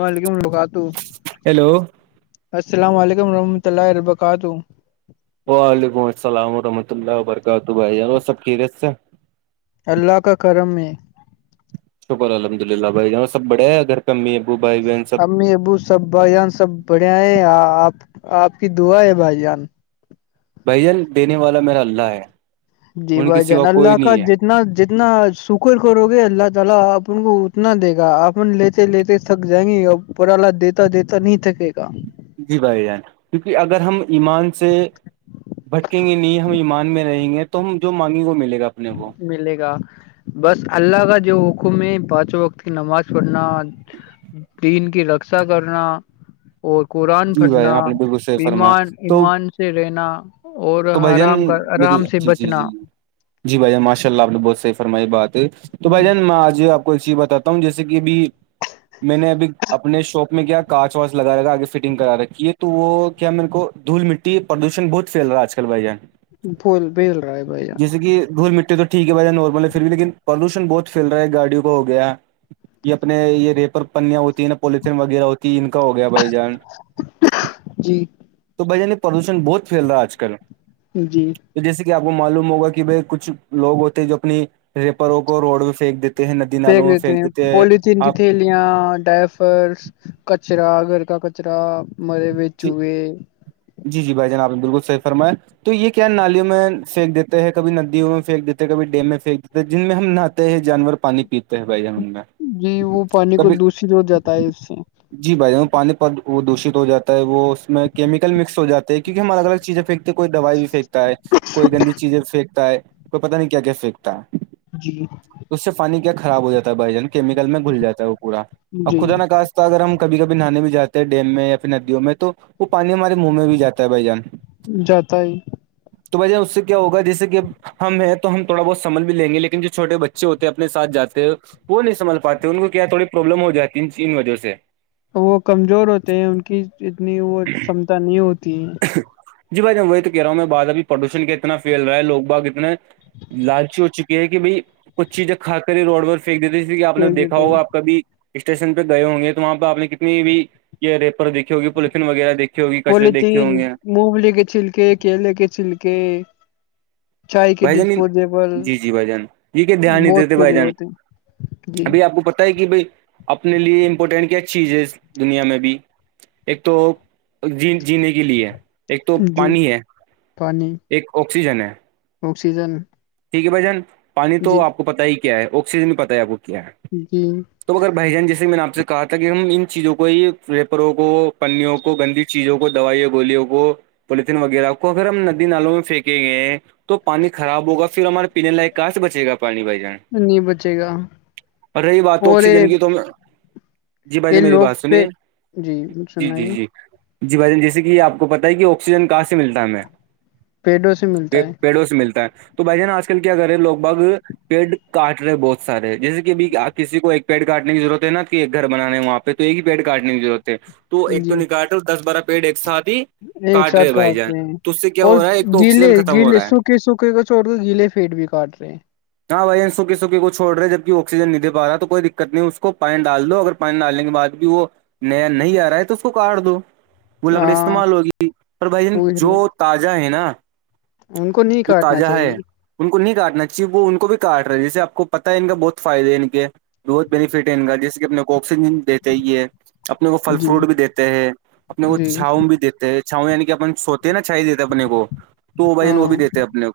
وعلیکم وبرکاتہ ہیلو السلام علیکم رحمۃ اللہ ورکاتہ وعلیکم السلام ورحمۃ اللہ وبرکاتہ بھائی اور سب خیرت سے اللہ کا کرم میں شکر الحمد للہ بھائی یہاں سب بڑے ہیں ا گھر کمی ابو بائی امی ابو سب بھائی جان سب بڑھیا ہے آپ آپ کی دعا ہے بھائی جان بھ جان دینے والا میرا اللہ ہے جی ان کے بھائی سوا جان کوئی اللہ کا نہیں ہے اتنا جتنا سکر کرو گے اللہ تعالی اپن کو اتنا دے گا اپن لیتے سے لیتے تھک جائیں گے اور پرالا دیتا دیتا نہیں تھکے گا جی بھائی جان کیونکہ اگر ہم ایمان سے بھٹکیں گے نہیں ہم ایمان میں رہیں گے تو ہم جو مانگیں گے وہ ملے گا اپنے کو ملے گا بس اللہ کا جو حکم ہے پانچوں وقت کی نماز پڑھنا دین کی رکشا کرنا اور قرآن جی بھائی پھٹنا آپ نے بالکل صحیح فرمایا ایمان تو ایمان سے رہنا اور تو بھائی جان آرام کا میری آرام سے جی جی بچنا جی جی بھائی جان ماشاء اللہ آپ نے بہت صحی فرمائی بات ہے تو بھائی جان میں آج آپ کو سی بتاتا ہوں جیسے کہ ابھی میں نے ابھی اپنے شاپ میں کیا کاانچ واچ لگا رکھا آگے فٹنگ کرا رکھی ہے تو وہ کیا میرے کو دھول مٹی پردوشن بہت فھیل رہا آج کل بھائی ج بھول بل رہا ہے بھیا جیسے کہ گھول مٹی تو ٹھیک ہے وجہ نارمل ہے پھر بھی لیکن پالوشن بہت پھی رہا ہے گاڑیوں کو ہو گ ہے یہ اپنے یہ ریپر پنیاں ہوتی ہیں نا پولیتن وغیرہ ہوتی ہے ان کا ہو گیا بھائی جان جی [inaudible] تو بھائی جانینی پردوشن بہت پھیل رہا آج کل جی تو جیسے کہ آپ کو معلوم ہوگا کہ بھائی کچھ لوگ ہوتے جو اپنی ریپروں کو روڈ و پھینک دیتے ہیں ندی نالوں میں پھینک دیتے ہیں آپ یاں ڈفرس کچرا گھر کا کچرا مرے بیچوئے [unintelligible] جی جی بھائی جان آپ نے بالکل صحیح فرمایں تو یہ کیا نالیوں میں پھینک دیتے ہیں کبھی ندیوں میں پھینک دیتے ہیں کبھی ڈیم میں پھینک دیتے جن میں ہم نہاتے ہیں جانور پانی پیتے ہیں بھائی ہم ان میں جی وہ پانی کو کبھی دشت ہو جاتا ہے اس سے جی بھائی پانی پر وہ دشت ہو جاتا وہ اس میں کیمیکل مکس ہو جات ہے کیونکہ ہم الگ الگ چیزیں پھینکتے ہیں کوئی دوائی بھی پھییکتا ہے کوئی گندی چیزیں پھینکتا ہے کوئی پتاہ نہیں کیا کیا پھینکتا ہے جی اس سے پانی کیا خراب ہو جاتا ہے بھائی جان کیمیکل میں گھل جات ہے وہ پورا اب جی خدا نہ کہا تو اگر ہم کبھی کبھی نہے بھیاتے ہیں ڈیم میں یا ندیوں میں تو وہ پانی ہمارے منہ میں بھی جاتا ہے بھائی جان جاتا ہی تو وجہ اس سے کیا ہوگا جیسے کہ [unintelligible] ہم ہیں تو ہم تھوڑا بہت سمھ بھی لیں گے لیکن جو چھوٹے بچے ہوتے ہیں اپنے سھ جاتے وہ نہیں سمجھ پاتے ان کو کیا تھوڑی پروابلم ہو جاتی ان وجہ سے وہ کمزور ہوتے ہیں ان کی اتنی وہ چمتا نہیں ہوتی ہے جی بھائی ج وہی تو کہہ رہا ہوں میں بات ابھی پردوشن کا اتنا فھیل رہا ہے لوگ باغ اتنے [unintelligible] لالچی ہو چکی ہے کہ بائی کچھ چیزیں کھا کبھی روڈ پر پھییک دیتے جسے آ نے دیکھ دیکھا دیتے ہیں۔ ہوگاپ کبھی اسٹیشن پہ گئے ہوں گے تو وہاں پہ آپ نے کت بھی یہ ریپر دیکھی ہوگی پولیتن وغیرہ دیکھی ہوگی کچرے پلی دیکھے تین ہوں گے مگلی کے چھلکے کیلے کے چھلکے [unintelligible] کے بھائی جان ڈسپوزیبل جی جی بھائی جان یہ کیا دھیان نہیں بہت دیتے بھائی پہلے جان ہوتے ہیں جی ابھی آپ کو پت ہے کہ بھائی اپنے لیے امپورٹینٹ کیا چیز ہے اس دنیا میں بھی ایک تو ج جینے کے لیے [unintelligible] ایک تو جی پانی ہے پانی ایک آکسیجن ہے آکسیجن ٹھیک ہے بھائی جان پانی جی توپ کو پتا ہی کیا ہے آکسیجن بھی پتا ہے آپ کو کیا ہے جی تو اگر بھائی جان جیسے میں نے آپ سے کہا تھا کہ ہم ان چیزوں کو ہی پیپروں کو پیوں کو گندی چیزوں کو دوائییا گوولوں کو پولیتن وغیرہ کو اگر ہم ندی نالوں میں پھینکے گئے ہیں تو پانی خراب ہوگا پھر ہمارے پینے لائق کہاں سے بچےا پانی بھائی جان نہیں بچے گا اور رہی بات تو اور یہ آکسیجن کی تو میں جی بھائی جو یہ میری لوگ بات پہ سنیے جی جی جی سنائی جی جی بھائی جیسے کہ آپ کو پتتا ہے کہ آکسیجن کہاں سے ملتا ہے ہمیں پیڑوں سے پ ملتا پیڑوں سے ملتا ہے تو بھائی ج نا آج کل کیا کرے لوگ بھگ پیڑ کاٹ رہے بہت سارے جیسے کہ ابھی کسی کو ایک پیڑ کاٹنے کی ضرورت ہے نا کہ ایک گھر بنانے ہیں وہاںپ پ تو ایک ہی پیڑ کاٹنے کیضرورت ہے تو ہے ایک تو جی نہیں کاٹ رہ دس بارہ پیڑ ایک ساتھ ہی ایک کاٹ رہے ساتھ بھائی جان کہاتتے ہیں تو اس سے کیا اور ہو رہا ہے ایک تو گیلے آکسیجن ختم ہو گیلے رہا ہے سکھ سکے سکے کا چھوڑ کے گیلے فیڈ بھی کاٹ رہے ہیں ہاں ب سکی سکی کو چوڑ رہے ہیں جب ا آکسیجن نہیں دےا رہا تو کوئی دقت نہیں اس کو پانی ڈال دو اگر [unintelligible] پانی ڈالنے کے بعد بھی وہ نیا نہیں آ رہا ہے تو اس کو کاٹ دو وہ لکڑی ہاں استعمال ہوگی پر بھائی جان جو تازہ ہے نا ان کو ن جو تازہ ہے ان کو نہیں کاٹنا چاہیے وہ ان کو بھی کاٹ رہے ہیں جیسے آ کو پتہ ہے ان کا بہت فائدے ہے ان کے بہت بینیفٹ ہے ان کا جیسے کہ اپنے کو آکسیجن دیتے ہی ہے اپنے کو پھل جی فروٹ بھی دیتے ہیں اپنے کو جی چھاؤں بھی دتے چھاؤں یعنی کہ اپن سوتے ہیں نا چھائی دیتے ہیں اپنے کو تو بھائی ہاں وہ بھی دیتے ہیں اپنے کو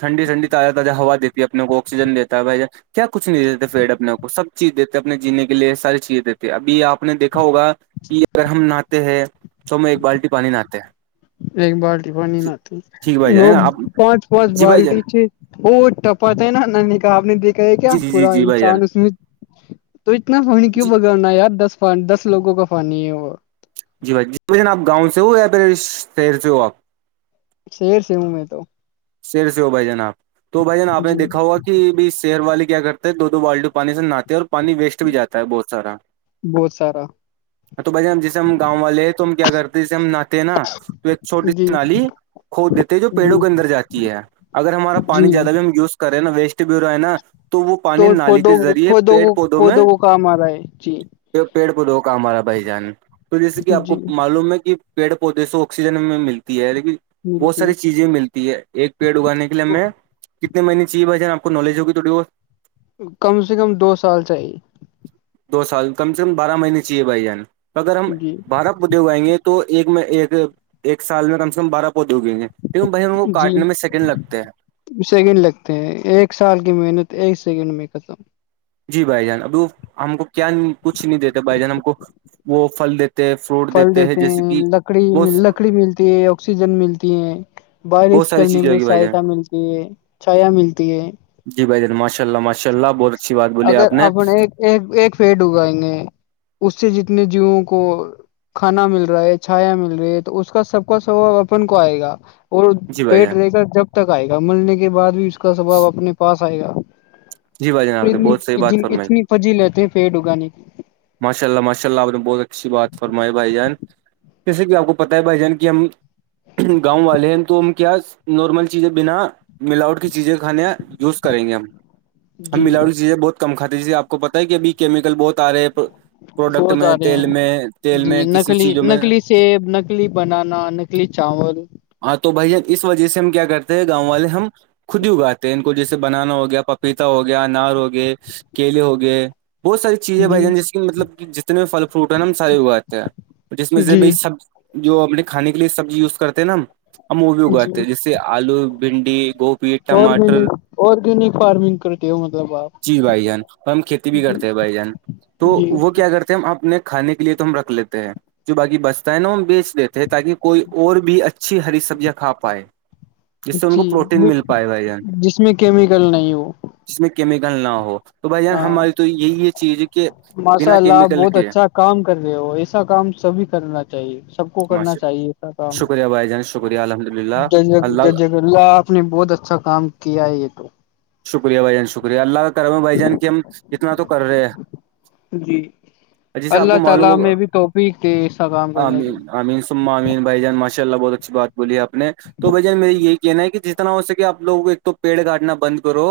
ٹھنڈی ٹنڈی تاز تازہا ہوا دی ہے اپنے کو آکسیجن دیتا ہےھائی ج کیا کچھ نہیں دیتے فیڈ اپنے کو سب چیز دیتے اپنے جینے کے لیے ساری چیزیں دیتے کہ ابھی آپ نے دیکھا ہوگا کہ اگر ہم نہے ہیں تو ہمیں ایک بالٹی پانی نہاتتے ہیں ایک بالٹی پانی نہتی ٹھیک بھائی جان لوگ آپ پانچ پانچ جی بھائی جان بالٹی چ وہ ٹپاتا ہے نا نانی کہا آپ نے دیکھا ہے کیا جی جی جی پورا جی بھائی جان انسان اس میں تو اتنا پانی کیوں جی بگانا ہے یار دس دس لوگوں کا پانی ہے وہ جی بھائی جی بھن آپ گاؤں سے ہو یا پھر شہر سے ہو آپ شیر سے ہوں میں تو سر سے ہو بھائی جان آپ تو بھائی جان آپ نے جی دیکھا ہوا کہ کہ ب شہر والے کیا کرتے ہیں دو بالٹو پانی سے نہاتے اور پانی ویسٹ بھی جاتا ہے بہت سارا بہت سارا را تو بھائی جیسے ہم گاؤں والے ہیں تو ہم کیا کرتے ہیں جیسے ہم ن نہاتے ہیں نا تو ایک چھوٹی جی سی نی کھود دیتے ہیں جو پیڑوں جی کے اندر جات ہے اگر ہمارا جی پانی زیادہ بھی ہم یوز کر رہے نا ویسٹ ب ہو رہا ہے نا تو وہ پانی نالی کے کودوں ذریع کودوں پیڑ کو پودوں میں کودوں کو کام آ رہا ہے جی پ پیڑ پودھوکا ہمارا بھائی جان تو جیسے کہ آپ کو جی معلوم ہے کہ پیڑ پودے سے آکسیجن میں ملتی ہے لیکن بہت ملتی ساری چیزیں ملتی ہے ایک پیڑ اگانے کےے ہمیں کتنے مہینے چاہے بھائی جان آپ کو نالج ہوگی تھوڑی بہت کم سے کم دو سال چاہیے دو سال کم سے کم بارہ مہینے چاہیے بھائی جان تو اگر ہم جی بارہ پودے اگائیں گے تو ایک ایک ایک سال میں کم سے کم بارہ پودے اگائیں گے لیکن بہ جی کاٹنے میں سیکنڈ لگتے ہیں سیکنڈ لگتے ہیں ایک سال کی محنت ایک سیکنڈ میں ختم جی بھائی جان ابھی وہ ہم کو کیا کچھ نہیں دیتے بھائی جان ہم کو وہ پھل دیتے ہیں فروٹ پھل دیتے جیسے ہیں کہ لکڑی بہت لکڑی ملتی ہے آکسیجن ملتی ہیں بہت بارش ساری کرنے چیزیں میں ہوگی بھائی جان سہایتا ملتی ہے چھایا ملتی ہے جی ب جن ماشا اللہ ماشء اللہ بول اگر اپن ایک ایک ایک پیڈ اگائیں گے اس سے جتنے جیووں کو کھانا مل رہا ہے چھایا مل رہی ہے تو اس کا سب کا سوباب اپن کو آئے گا اور جی بھائی پیٹ جان رہے گا جب تک آئے گا ملنے کے بعد بھی اس کا سباؤ اپنے پاس آئے گا جی بھائی جان آپ نے بہت صحیح نینی بات فرمائی اتنی پجی لیتے ہیں پیڑ اگانے ماشاء اللہ ماشاء اللہ آپ نے بہت اچھی بات فرمائے بھائی جان جیسے کہ آپ کو پتتا ہے بھائی جان کی ہم گاؤں والے ہیں تو ہم کیا نارمل چیزیں بنا ملاوٹ کی چیزیں کھانے یوز کریں گے ہم ہم جی ملاوی چیزیں بہت کم کھاتی جیے آپ کو پتا ہے کہ ابھی کیمیکل بہت آ رہے ہیں پروڈکٹ بہت میں آ رہے تیل ہیں میں تیل جی میں کسی نکلی چیزوں میں نکلی سیب نکلی بنانا نکلی چاول ہاں تو بھیا اس وجہ سے ہم کیا کرتے ہیں گاؤں والے ہم خود ہی اگاتے ہیں ان کو جیسے بنانا ہوگا گیا پپیتا ہو گیا انار ہو گ کیلے ہو گئے بہت ساری چیزیں جی بھائی ج جیس کہ مطلب کہ جتنے بھی پل فروٹ ہے ن ہم سارے اگاتے ہیں جس میں سے ب جی سب جو ہم اپنے کھانے کے لیے سبزی یوز کرتے ہیں نا ہم وہ بھی جی اگاتے ہیں جیسے آلو بھنڈی گوب آرگینک آرگینک فارمنگ کرتے ہو مطلب آپ جی بھائی جان اور ہم کھیتی بھی جی کرتے ہیں بھائی جان تو جی وہ کیا کرتے ہیں ہم اپنے کھانے کے لیے تو ہم رکھ لیتے ہیں جو بای بچتا ہے نا ہم بیچ دیتے ہیں تاکہ کوئی اور بھی اچھا اچھی ہری سبزیاں کھ پائے جس سے ان کو جی پروٹین مل پائے بھائی جان جس میں کیمیکل نہیں ہو جس میں کیمیکل نہ ہو تو بھائی جان ہاں ہماری تو یہی یہ چیز ہے کہ ماشاء بنا اللہ آپ کیمیکل بہت کے اچھا کام کر رہے ہو ایسا کام سبھی کرنا چاہیے سب کو کرنا ماشاء اللہ۔ چاہیے ای سا کام شکریہ بھائی جان شکریہ الحمد للہ ج اللہ ججک اللہ آپ نے بہت اچھا کام کیا یہ تو شکریہ بھائی جان شکریہ اللہ کا کرو ہے بھائی جان کی ہم اتنا تو کر رہے ہیں جی جیسے آپ اللہ کو تعالی معلوم ہوگا ہمیں بھی توفیق دے سلام کرنے کی آمین امین سما امین بھ جان ماشاء اللہ بہت اچھی بات بولی ہےپ نے تو بھائیان مے یہی کہنا ہے کہ جس اتنا ہو سک آپ لووں کو ایک تو پیڑ کاٹنا بند کرو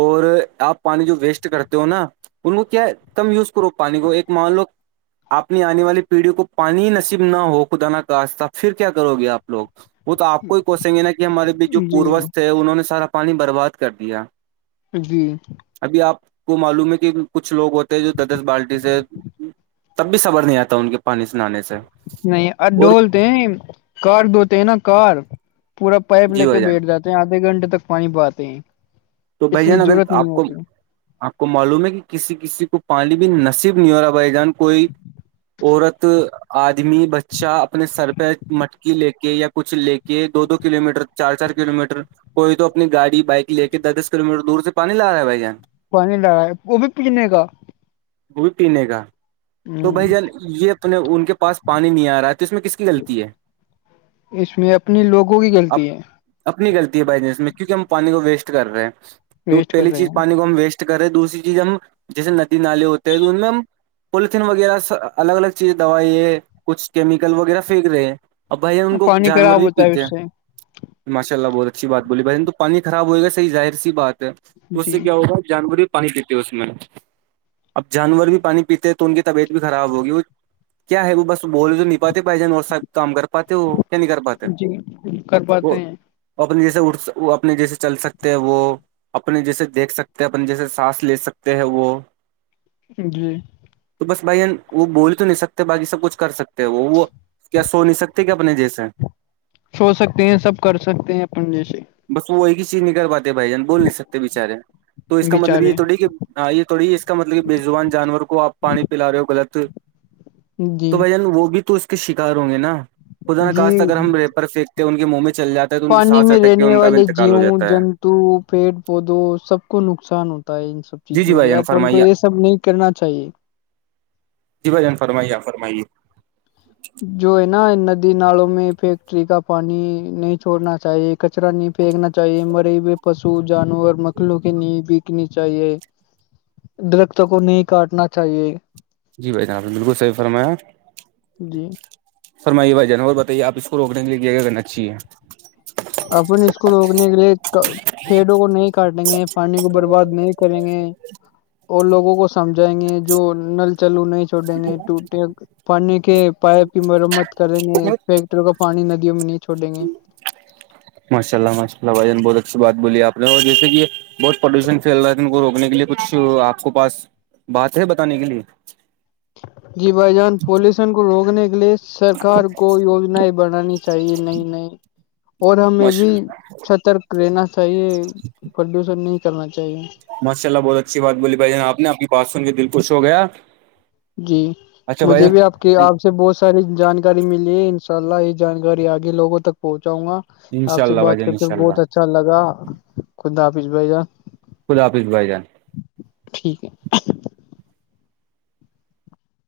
اور آپ پانی جو ویسٹ کرتے ہو نا ان کو کیا کم یوز کرو پانی کو ایک مان لو آپ نے آنے والی پیڑھی کو پانی نصیب نہ ہو خدا نہ کہاستہ پھر کیا کرو گے آپ لوگ وہ تو آپ کو ہی کوسیں گے نا کہ ہمارے بھی جو جی پوروج تھے انہوں نے سارا پانی برباد کر دیا جی ابھی آپ کو معلوم ہے کہ کچھ لوگ ہوتے ہیں جو در دس بالٹی سے تب بھی صبر نہیں آتا ان کے پانی سے نہے سے نہیں آ اور ڈھولتے ہیں کار دھوتے ہیں نا کار پورا پائپ جی لے کے بھائی جان بیٹھ جاتا آدھے گھنٹے تک پانی پاتے ہیں تو بھائی اتنی جان اگر ضرورت نہیں آپ کو ہوتی آپ کو معلوم ہے کہ کسی کسی کو پانی بھی نصیب نہیں ہو رہا بھائی جان کوئی اورورت آدمی بچہ اپنے سر پہ مٹکی لے کے یا کچھ لے کے دو دو کلو میٹرک چار چار کلو میٹر کوئی تو اپنی گاڑی بائک لے کے دس دس کلو میٹر دور سے پانی لا رہا ہے بھائی جان پانی لا وہ بھی پنے کاا وہ بھی پینے کاا تو بھائی ہ جان یہ اپنے ان کے پاس پانی نہیں آ رہا تو اس میں کس کی غلطی ہے اس میں اپنے لوگوں کی اب غلطی ہے اپنی غلط ہے بائزنس میں کیک ہم پانی کو ویسٹ کر رہے ہیں ویسٹ کر پہلی رہے چیز پانی ہیں کو ہم ویسٹ کر ہے دوسری چیز ہم جیسے ندی نالے ہوتے ہیں تو ان میں ہم پولیتھین وغیرہ الگ الگ چیزیں دوائی ہے کچھ کیمیکل وغیرہ پھینک رہے ہیں اب بھائی ان کو پانی جانور خراب بھی ہوتا ہے پیتے اس ہیں سے ماشء اللہ بہت اچھی بات بولی بائی توانی خر ہو گایظاہر سیات تو اس جی سے کیا ہوگا جانور بھی پانی پیتے ہیں اس میں اب جانور بھی پانی پیتے ہیں تو ان کی طبیعت بھی خراب ہوگی وہ کیا ہے وہ بس بول تو نہیںپاتے پائی جان اور سا کام کر پاتے وہ نہیں کر پاتے کرواتے ہیں اپنے جیسے اٹ اپنے جیسے چل سکتے ہیں وہ اپنے جیسے دیکھ سکتے ہیں اپنے جیسے سانس لے سکتے ہیں وہ [inaudible] تو بس بھائیین وہ بول تو نہیں سکتے بقی سب کچھ کر سکتے وہ وہ کیا سو نہیں سکتے کیا اپنے جیسے چھو سکتے ہیں سب کر سکتے ہیں اپن جی سے بس وہ ایک ہی چیز نہیںک کر پاتے بھائی جان بول نہیں سکتے بےچارے تو اس کا مطلب یہ بچارے تھوڑی کہ ہاں یہ تھوڑی اس کا مطلب کہ بے زبان جانور کو آپ پانی پلا رہے ہو غلط تو جی بھ جان وہ بھی تو اس کے شکار ہوں گے نا خدا ن جی کااش اگر ہم ریپر پنک ان کے منہ میں چل جاتے پانی میں رہنے والے جیو ہے جنتو پیڑ پودوں سب کو نقصان ہوتا ہے سب چیز جی جی بھائی جو جان اپن کو فرمائیے یہ سب نہیں کرنا چاہیے جی بھائین فرمائیے فرمائیے جو ہے نا ندی نالوں میں فیکٹری کا پانی نہیں چھوڑنا چاہیے کچرا نہیں پھیننا چاہیے مرے ہوئے پشو جانور مکھلوں کی ن بکنی چاہیے [inaudible] درختوں کو نہیں کاٹنا چاہیے جی بھائی جناب نے بالکل صحیح فرمایا [inaudible] سرمائی یہ بائی جانا اور بتائیے آپ اس کو روکنے کے لیے کرناچاہیے اپ اس کو روکنے کے لیے پیڑوں کو نہیں کاٹیں گے پانی کو برباد نہیں کریں گے اور لوگوں کو سمجھائیں گے جو نل چلو نہیں چھوٹیں گے ٹوٹے پانی کے پائپ کی مرمت کریں گے کا پانی ندیوں میں نہیں چھوڑیں گے ماشاء اللہ ماشء اللہ بھ بہت اچھی بات بولی آپ نے اور جیسے یہ بہت پدوشن پھیل رہا تھا ان کو روکنے کے لیے کچھ آپ کو پاس بات ہے بتانے کے لیے جی بھائی جان پالوشن کو روکنے کے لیے سرکار کو یوجناائیں بنانی چاہیے نہیں نہیں اور ہمیں بھی ماشاء سترک رہنا چاہیے پردیوشن نہیں کرنا چاہیے ماشاء اللہ بہت اچھی بات بولی بھائی ج آپ نے آپ بات سن کے دل خوش ہو گیا جی اچھا بھائی مجھے بھی آپ کہ جان آپ سے بہت ساری جانکاری ملی ہے ان شاء اللہ یہ جانکاری آگے لوگوں تک پہنچاؤں گا ان شاء آپ سے اللہ بھائی بات جان ان کرتے شاء بہت اللہ اچھا لگا خد حافظ بھائی جان خدل حافظ بھائی جان [unintelligible] [inaudible]